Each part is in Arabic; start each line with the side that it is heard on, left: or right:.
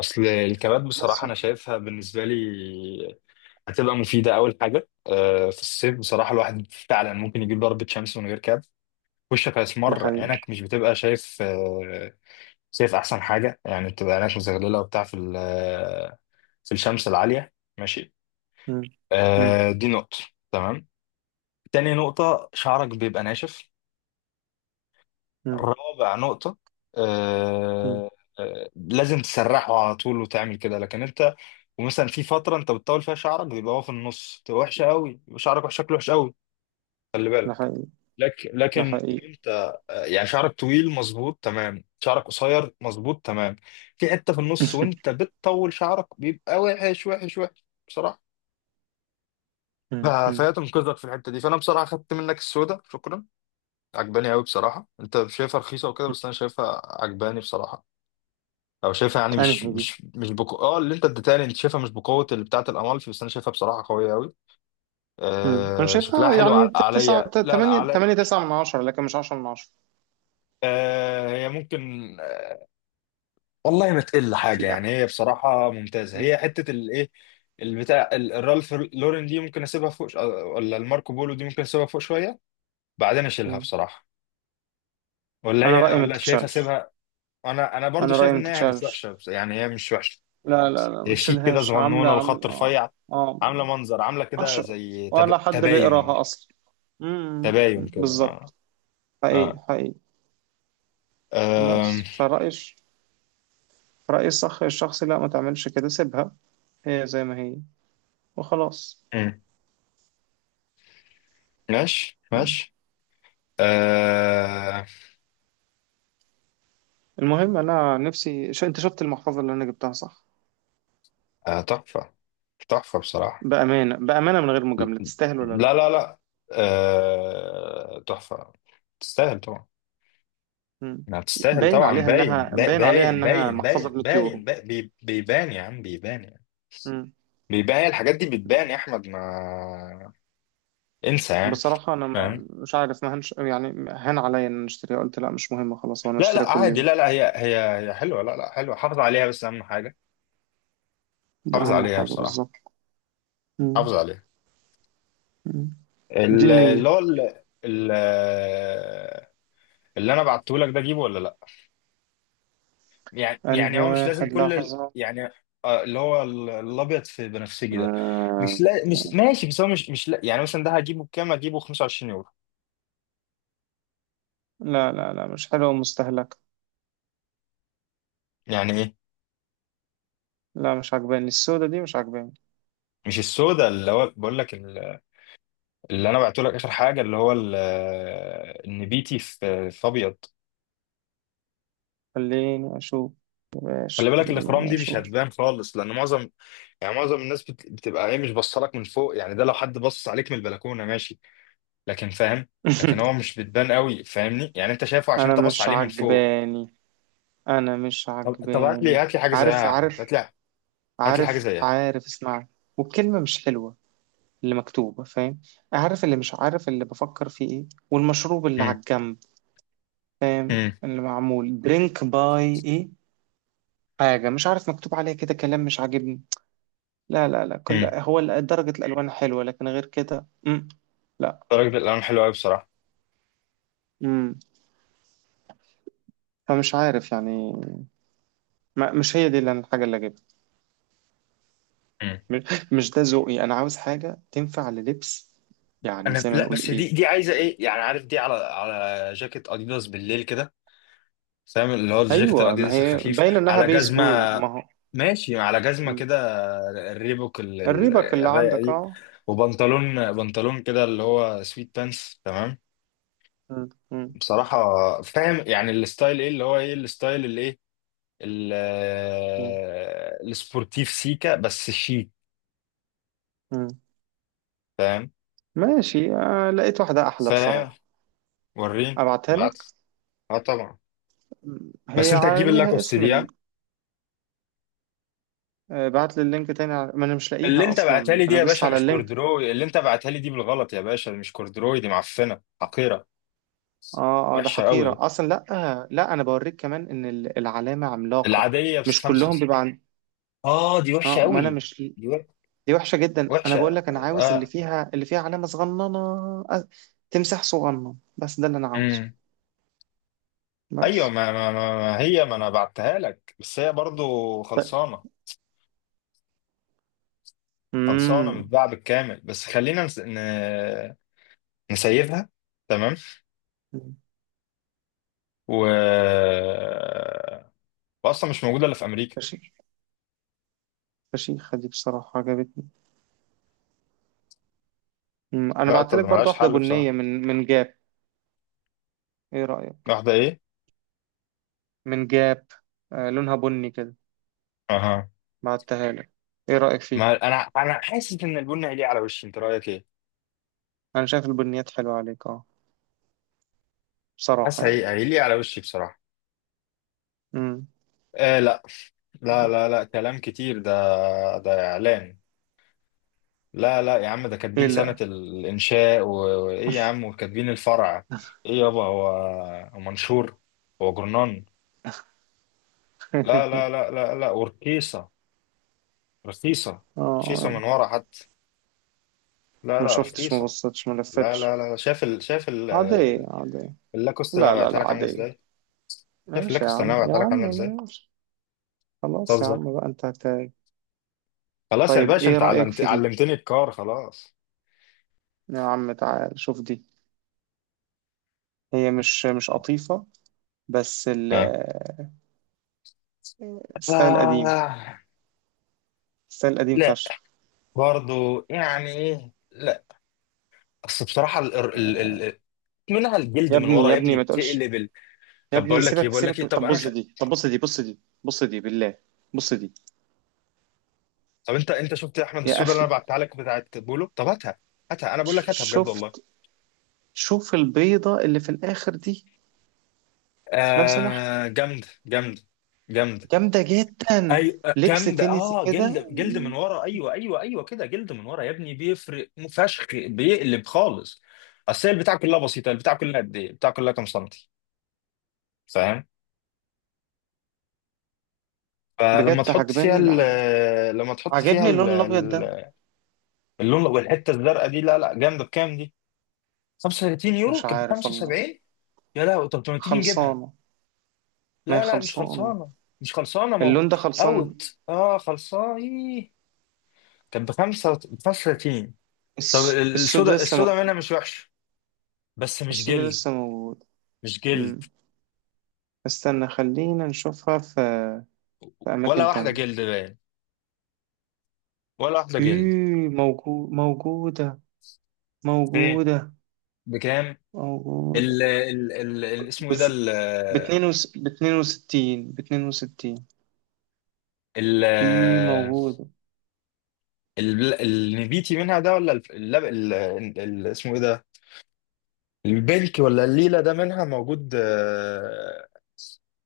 left: اصل الكبات بصراحه
right: بس،
left: انا شايفها بالنسبه لي هتبقى مفيده. اول حاجه في الصيف بصراحه الواحد فعلا ممكن يجيب ضربه شمس من غير كاب. وشك
right: ده
left: هيسمر،
right: حقيقي.
left: عينك مش بتبقى شايف، شايف احسن حاجه، يعني بتبقى عينك مزغلله وبتاع في في الشمس العاليه، ماشي.
right: مم. مم.
left: دي نقطه. تمام. تاني نقطه، شعرك بيبقى ناشف.
right: مم.
left: رابع نقطة.
right: مم.
left: آه آه لازم تسرحه على طول وتعمل كده، لكن انت ومثلا في فترة انت بتطول فيها شعرك، بيبقى هو في النص تبقى وحشة قوي، يبقى شعرك شكله وحش قوي. خلي
right: ده
left: بالك.
right: حقيقي.
left: لكن
right: ده
left: لكن لو
right: حقيقي.
left: انت يعني شعرك طويل مظبوط تمام، شعرك قصير مظبوط تمام. في حتة في النص وانت بتطول شعرك بيبقى وحش وحش وحش بصراحة.
right: مم. مم.
left: فهي تنقذك في الحتة دي، فانا بصراحة خدت منك السودة، شكرا. عجباني قوي بصراحة. انت شايفها رخيصة وكده،
right: مم.
left: بس انا شايفها عجباني بصراحة. او شايفها يعني مش
right: أنهي دي؟
left: مش مش بقو... اه اللي انت اديتها لي انت شايفها مش بقوه اللي بتاعه الامالفي، بس انا شايفها بصراحه قويه قوي.
right: مم. أنا
left: آه شكلها
right: شايفها
left: حلو
right: يعني تسعة
left: عليا. لا لا
right: تمانية،
left: عليا.
right: تمانية تسعة من عشرة لكن مش عشرة من عشرة.
left: آه هي ممكن، والله ما تقل
right: في
left: حاجه،
right: أع-.
left: يعني هي بصراحه ممتازه.
right: مم.
left: هي حته الايه، البتاع الرالف لورين دي ممكن اسيبها فوق ولا الماركو بولو دي ممكن اسيبها فوق شويه، بعدين اشيلها
right: مم.
left: بصراحه. ولا
right: أنا
left: هي،
right: رأيي ما
left: ولا شايف
right: تتشالش.
left: اسيبها. انا برضو
right: أنا رأيي
left: شايف
right: ما
left: ان هي مش
right: تتشالش.
left: وحشه، يعني هي مش وحشه.
right: لا لا لا ما
left: هي شيك كده،
right: تشيلهاش، عاملة
left: صغنونه، الخط
right: عاملة آه
left: رفيع.
right: آه.
left: عامله منظر، عامله كده
right: عشرة.
left: زي
right: ولا حد
left: تباين.
right: بيقراها أصلا؟ مم.
left: تباين كده، اه.
right: بالظبط. حقيقي
left: اه.
right: حقيقي.
left: آم،
right: بس فرأيي، رأيي الصح الشخصي، لا ما تعملش كده، سيبها هي زي ما هي وخلاص.
left: مم. ماشي
right: مم.
left: ماشي. آه،
right: المهم، انا نفسي ش... انت شفت المحفظه اللي انا جبتها، صح؟
left: آه، تحفه. تحفه بصراحه.
right: بامانه بامانه، من غير مجامله، تستاهل ولا لا؟
left: لا لا لا. تحفه. تستاهل طبعا.
right: مم.
left: ما تستاهل
right: باين
left: طبعا،
right: عليها
left: باين،
right: انها باين عليها
left: باين
right: انها
left: باين
right: محفظه ب
left: باين
right: 100
left: باين
right: يورو.
left: باين بيبان يا عم، بيبان يعني.
right: مم.
left: بيبان، هي الحاجات دي بتبان يا احمد، ما انسى يعني.
right: بصراحه انا
left: فاهم.
right: ما... مش عارف ما هنش... يعني هان عليا ان أنا اشتريها، قلت لا مش مهم خلاص، وانا
left: لا
right: اشتريها
left: لا
right: كل
left: عادي،
right: يوم.
left: لا لا هي هي، هي حلوه. لا لا حلوه، حافظ عليها بس، اهم حاجه
right: ده
left: حافظ
right: اهم
left: عليها
right: حاجه
left: بصراحة.
right: بالظبط.
left: حافظ
right: مم.
left: عليها.
right: مم. دي
left: ال- اللي
right: النيه.
left: هو ال- ال- اللي انا بعته لك ده، اجيبه ولا لا؟ يعني يعني
right: انهي
left: هو مش لازم
right: واحد؟ لحظه.
left: يعني. اللي هو الابيض في بنفسجي ده. مش،
right: آه.
left: لا مش ماشي، بس هو مش مش لا، يعني مثلا ده هجيبه بكام؟ هجيبه 25 يورو؟
right: لا لا لا، مش حلوه ومستهلكه.
left: يعني ايه.
right: لا مش عجباني، السودة دي مش عجباني.
left: مش السودا، اللي هو بقول لك اللي انا بعته لك اخر حاجة، اللي هو النبيتي في ابيض.
right: خليني اشوف.
left: خلي
right: ايش؟
left: بالك، الاخرام
right: خليني
left: دي مش
right: اشوف.
left: هتبان خالص، لان معظم، يعني معظم الناس بتبقى ايه، مش بصلك من فوق، يعني ده لو حد بص عليك من البلكونه ماشي، لكن فاهم. لكن هو مش بتبان قوي، فاهمني يعني؟ انت شايفه عشان
right: انا
left: انت بص
right: مش
left: عليه من فوق.
right: عجباني. انا مش
left: طب هات لي
right: عجباني.
left: هات لي حاجه زيها
right: عارف
left: يا احمد.
right: عارف.
left: هات لي هات لي حاجه
right: عارف
left: زيها.
right: عارف، اسمع. والكلمة مش حلوة اللي مكتوبة، فاهم؟ عارف اللي... مش عارف اللي بفكر فيه ايه، والمشروب اللي على
left: امم
right: الجنب
left: امم
right: اللي معمول درينك باي ايه. حاجة، مش عارف، مكتوب عليها كده كلام مش عاجبني. لا لا لا، كل
left: امم.
right: هو ال- درجة الألوان حلوة لكن غير كده. مم. لا.
left: الراجل، الالوان حلو قوي بصراحه.
right: مم. فمش عارف يعني. ما مش هي دي اللي- الحاجة اللي أجيبها.
left: امم
right: م-. مش ده ذوقي، انا عاوز حاجه تنفع للبس، يعني
left: انا
right: زي ما
left: لا،
right: نقول
left: بس دي
right: ايه.
left: دي عايزه ايه يعني، عارف دي على على جاكيت اديداس بالليل كده، فاهم؟ اللي هو الجاكيت
right: ايوه ما
left: الاديداس
right: هي
left: الخفيف،
right: باين انها
left: على جزمه،
right: بيسبول، ما هو.
left: ماشي على جزمه
right: م.
left: كده، الريبوك
right: الريبك اللي
left: الرايقه
right: عندك،
left: دي،
right: اه.
left: وبنطلون بنطلون كده اللي هو سويت بانس، تمام؟
right: م- م-
left: بصراحه. فاهم يعني الستايل ايه، اللي هو ايه الستايل اللي ايه ال-
right: م-
left: السبورتيف سيكا بس شيك،
right: م.
left: فاهم.
right: ماشي، آه لقيت واحده احلى
left: فاهم.
right: بصراحه.
left: وريني.
right: ابعتها
left: بعت.
right: لك.
left: اه طبعا.
right: م.
left: بس
right: هي
left: انت تجيب
right: عليها
left: اللاكوست
right: اسم
left: دي
right: ال...
left: ها؟
right: آه، بعت لي اللينك تاني. ع- ما انا مش
left: اللي
right: لاقيها
left: انت بعتها
right: اصلا،
left: لي دي
right: انا
left: يا
right: دوست
left: باشا
right: على
left: مش
right: اللينك.
left: كوردروي، اللي انت بعتها لي دي بالغلط يا باشا مش كوردروي، دي معفنه حقيره،
right: اه اه، ده
left: وحشة
right: حقيره
left: قوي.
right: اصلا، لا آه لا، انا بوريك كمان ان ال- العلامه عملاقه.
left: العادية بس
right: مش كلهم
left: خمسة.
right: بيبقى عن...
left: اه دي
right: اه
left: وحشة
right: ما انا
left: قوي.
right: مش.
left: دي وح-
right: دي وحشة جدا، انا بقول
left: وحشة
right: لك، انا عاوز اللي
left: اه.
right: فيها، اللي فيها علامة صغننة. أ-. تمساح صغنن، بس ده اللي انا عاوزه.
left: امم ايوه،
right: بس.
left: ما هي ما انا بعتها لك، بس هي برضو
right: طيب.
left: خلصانة. خلصانة،
right: امم
left: متباعة بالكامل، بس خلينا نسيبها. تمام. و، واصلا مش موجودة الا في امريكا.
right: فشيخ. فشيخة دي بصراحة، عجبتني. مم. انا
left: لا
right: بعت
left: طب
right: لك برضو
left: ملهاش
right: واحدة
left: حل بصراحة.
right: بنية من جاب. ايه رأيك؟
left: واحدة ايه؟
right: من جاب. آه لونها بني كده،
left: اها.
right: بعتها لك، ايه رأيك فيه؟
left: ما انا حاسس ان البن هيليق على وشي، انت رأيك ايه؟
right: انا شايف البنيات حلوة عليك، اه.
left: حاسس
right: بصراحة يعني.
left: هي هيليق على وشي بصراحة.
right: امم
left: آه لا. لا كلام كتير ده، ده إعلان. لا لا يا عم، ده
right: ايه
left: كاتبين سنة
right: لا.
left: الإنشاء وإيه يا عم، وكاتبين الفرع. إيه يابا، هو هو منشور، هو جرنان. لا ورخيصة، رخيصة، رخيصة
right: اه
left: من ورا حتى، لا
right: ما
left: لا
right: شفتش، ما
left: رخيصة.
right: بصيتش، ما
left: لا
right: لفتش.
left: لا لا شايف شايف
right: عادية عادية.
left: اللاكوست اللي
right: لا
left: أنا
right: لا
left: بعتها
right: لا
left: لك عاملة
right: عادية.
left: إزاي؟ شايف
right: ماشي يا
left: اللاكوست اللي
right: عم،
left: أنا
right: يا
left: بعتها لك
right: عم
left: عاملة إزاي؟
right: ماشي. خلاص يا
left: بتهزر؟
right: عم بقى، انت هت...
left: خلاص يا
right: طيب
left: باشا،
right: ايه
left: أنت
right: رأيك
left: علمت
right: في دي؟
left: علمتني الكار خلاص.
right: يا عم تعال شوف دي. هي مش قطيفة، بس ال-
left: ها.
right: الستايل قديم.
left: آه.
right: الستايل قديم فشخ.
left: برضو يعني ايه، لا اصل بصراحه منها الجلد
right: يا
left: من
right: ابني
left: ورا
right: يا
left: يا
right: ابني،
left: ابني،
right: ما تقولش.
left: بتقلب
right: يا
left: طب
right: ابني
left: بقول لك ايه،
right: سيبك
left: بقول لك
right: سيبك،
left: ايه، طب
right: طب
left: انا
right: بص دي، طب بص دي، بص دي، بص دي بالله. بص دي.
left: طب انت شفت يا احمد
right: يا
left: السودا اللي
right: اخي،
left: انا بعتها لك بتاعت بولو؟ طب هاتها، هاتها، انا بقول
right: ش-
left: لك هاتها بجد والله.
right: شفت. شوف البيضة اللي في الاخر دي، لو سمحت.
left: آه جامده، جامده. جامده.
right: جامدة جدا.
left: ايوه،
right: لبس
left: جامده،
right: تنسي
left: اه
right: كده.
left: جلد، جلد من ورا، ايوه ايوه ايوه كده، جلد من ورا يا ابني، بيفرق فشخ، بيقلب خالص. اصل هي البتاع كلها بسيطه، البتاع كلها قد ايه، البتاع كلها كام سنتي، فاهم؟ فلما
right: بجد
left: تحط فيها
right: عجباني،
left: ال، لما تحط فيها
right: عجبني اللون الابيض ده.
left: اللون والحته الزرقاء دي، لا لا جامده. بكام دي؟ 35 يورو،
right: مش
left: كانت ب
right: عارف والله.
left: 75. يا لا طب ما تيجي نجيبها.
right: خلصانة. ما هي
left: لا لا مش
right: خلصانة.
left: خلصانه، مش خلصانه،
right: اللون
left: موجود.
right: ده خلصان.
left: اوت اه خلصانه إيه؟ كانت ب 35. طب
right: الس... السود
left: السودا،
right: لسه
left: السودا منها
right: موجود.
left: مش وحشه بس مش
right: السود
left: جلد،
right: لسه موجود.
left: مش جلد.
right: مم. استنى، خلينا نشوفها في
left: ولا
right: أماكن
left: واحده
right: تانية.
left: جلد باين، ولا واحده جلد.
right: إيه موجود، موجودة.
left: ايه.
right: موجودة.
left: بكام؟
right: موجودة.
left: اسمه ايه ده
right: بس باتنين وس... 62، 62.
left: ال
right: إيه موجودة.
left: النبيتي منها ده ولا اسمه ايه ده، البلك ولا الليلة ده منها موجود؟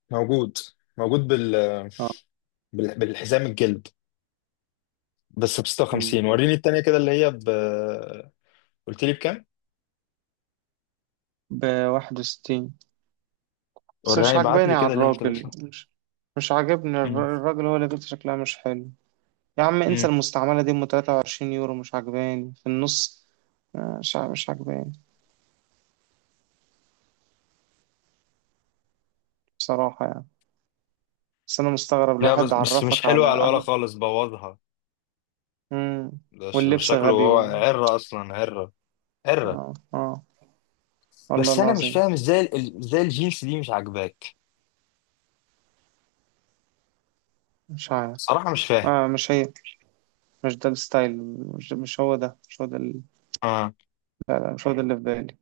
left: موجود، موجود
right: اه.
left: بالحزام الجلد، بس ب
right: مم.
left: 56. وريني التانية كده، اللي هي ب، قلت لي بكام؟
right: 61. بس مش
left: وراني، بعت
right: عاجباني
left: لي
right: على
left: كده لينك لو
right: الراجل،
left: سمحت.
right: مش. مش عاجبني
left: مم.
right: الر- الراجل، هو اللي بيت شكلها مش حلو. يا عم انسى،
left: مم.
right: المستعملة دي 23 يورو، مش عجباني في النص. مش ع- مش عجباني بصراحة يعني. بس انا مستغرب،
left: لا بس
right: الواحد
left: بس مش
right: عرفك على
left: حلوة على الولا
right: أب...
left: خالص، بوظها،
right: مم.
left: ده
right: واللبس
left: شكله
right: غبي
left: هو
right: و...
left: عرة أصلا، عرة، عرة.
right: اه اه، والله
left: بس أنا مش
right: العظيم.
left: فاهم إزاي الجينز دي مش عاجباك؟
right: مش عارف.
left: صراحة مش فاهم.
right: آه مش هي، مش ده الستايل. مش هو ده،
left: آه.
right: مش هو ده اللي في بالي.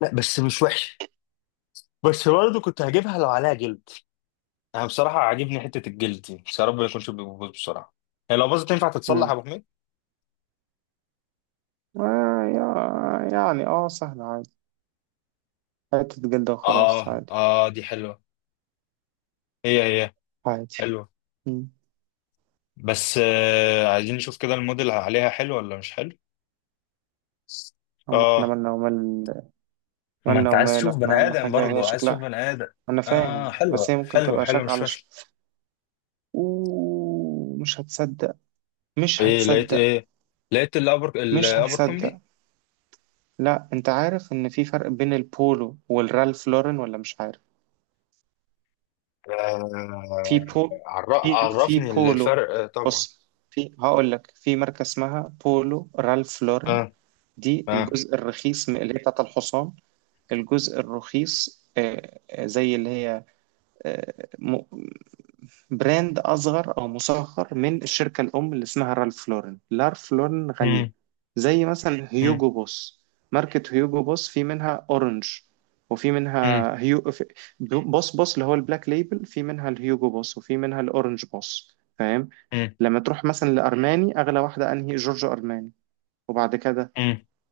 left: لا بس مش وحشة، بس برضه كنت هجيبها لو عليها جلد. انا بصراحه عاجبني حته الجلد دي، بس يا رب ما يكونش بيبوظ بسرعه. هي لو باظت تنفع تتصلح
right: مم.
left: يا ابو حميد؟
right: آه يا... يعني اه، سهل عادي. حتة جلدة وخلاص،
left: اه
right: عادي.
left: اه دي حلوة. هي هي.
right: عادي.
left: حلوة.
right: مم.
left: بس آه عايزين نشوف كده الموديل عليها حلو ولا مش حلو.
right: أما احنا
left: اه،
right: مالنا ومال...
left: ما
right: مالنا
left: انت عايز
right: ومال
left: تشوف بني
right: احنا؟ أهم
left: ادم
right: حاجة هي
left: برضه، عايز تشوف
right: شكلها.
left: بني ادم.
right: انا
left: اه
right: فاهم،
left: حلوة
right: بس هي ممكن
left: حلوة
right: تبقى
left: حلوة،
right: شك
left: مش
right: على
left: فاشلة.
right: شك. ومش هتصدق. مش
left: ايه لقيت
right: هتصدق.
left: ايه؟ لقيت الابر،
right: مش
left: الابر كومبي.
right: هتصدق. لا انت عارف ان في فرق بين البولو والرالف لورن ولا مش عارف؟ في
left: آه،
right: بو.
left: عر-
right: في
left: عرفني
right: بولو.
left: الفرق، طبعا.
right: بص، في، هقول لك، في ماركة اسمها بولو رالف لورن.
left: اه
right: دي
left: اه.
right: الجزء الرخيص م- اللي هي بتاعت الحصان. الجزء الرخيص، زي اللي هي براند أصغر أو مصغر من الشركة الأم اللي اسمها رالف لورن. لارف لورن غالية. زي مثلا هيوجو بوس. ماركة هيوجو بوس في منها أورنج، وفي
left: امم
right: منها هيو في-. بوس بوس اللي هو البلاك ليبل، في منها الهيوجو بوس، وفي منها الأورنج بوس، فاهم؟ لما تروح مثلا لأرماني، أغلى واحدة أنهي؟ جورجو أرماني. وبعد كده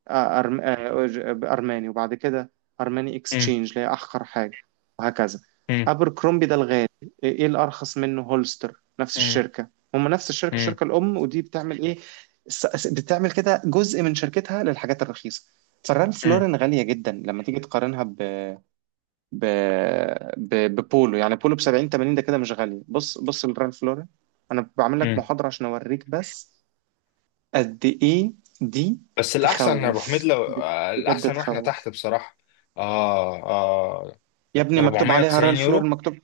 right: أرماني. وبعد كده أرماني إكستشينج اللي هي أحقر حاجة، وهكذا. أبركرومبي ده الغالي. إيه إيه، الأرخص منه هولستر، نفس الشركة. هم نفس الشركة الأم، ودي بتعمل إيه؟ س- س- بتعمل كده جزء من شركتها للحاجات الرخيصة. فرالف لورين غالية جدا لما تيجي تقارنها ب... ب... ب... ببولو. يعني بولو ب 70 80 ده كده مش غالية. بص، بص لرالف لورين، أنا بعمل لك محاضرة عشان أوريك بس قد ايه دي.
left: بس الأحسن يا أبو حميد
right: تخوف
left: لو،
right: ب-. بجد
left: الأحسن وإحنا تحت
right: تخوف.
left: بصراحة. آه آه.
right: يا ابني مكتوب عليها
left: 490
right: رال فلور،
left: يورو؟
right: مكتوب.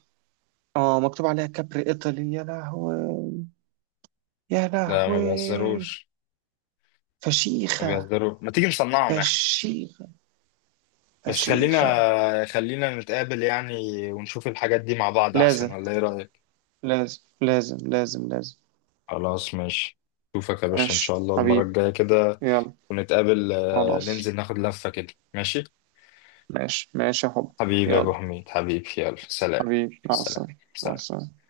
right: اه مكتوب عليها كابري ايطالي، يا لهوي، يا
left: لا ما
right: لهوي.
left: بيهزروش، ما
right: فشيخة.
left: بيهزروش، ما تيجي نصنعهم إحنا؟
right: فشيخة.
left: بس
right: فشيخة.
left: خلينا، خلينا نتقابل يعني، ونشوف الحاجات دي مع بعض أحسن،
right: لازم.
left: ولا إيه رأيك؟
right: لازم لازم لازم لازم
left: خلاص ماشي. أشوفك يا باشا إن
right: ماشي
left: شاء الله المرة
right: حبيبي.
left: الجاية كده،
right: يلا.
left: ونتقابل،
right: خلاص.
left: ننزل ناخد لفة كده ماشي؟
right: ماشي ماشي يا حب.
left: حبيبي يا أبو
right: يلا.
left: حميد، حبيبي يلا سلام.
right: حبيبي مع
left: سلام.
right: السلامة. مع
left: سلام.
right: السلامة.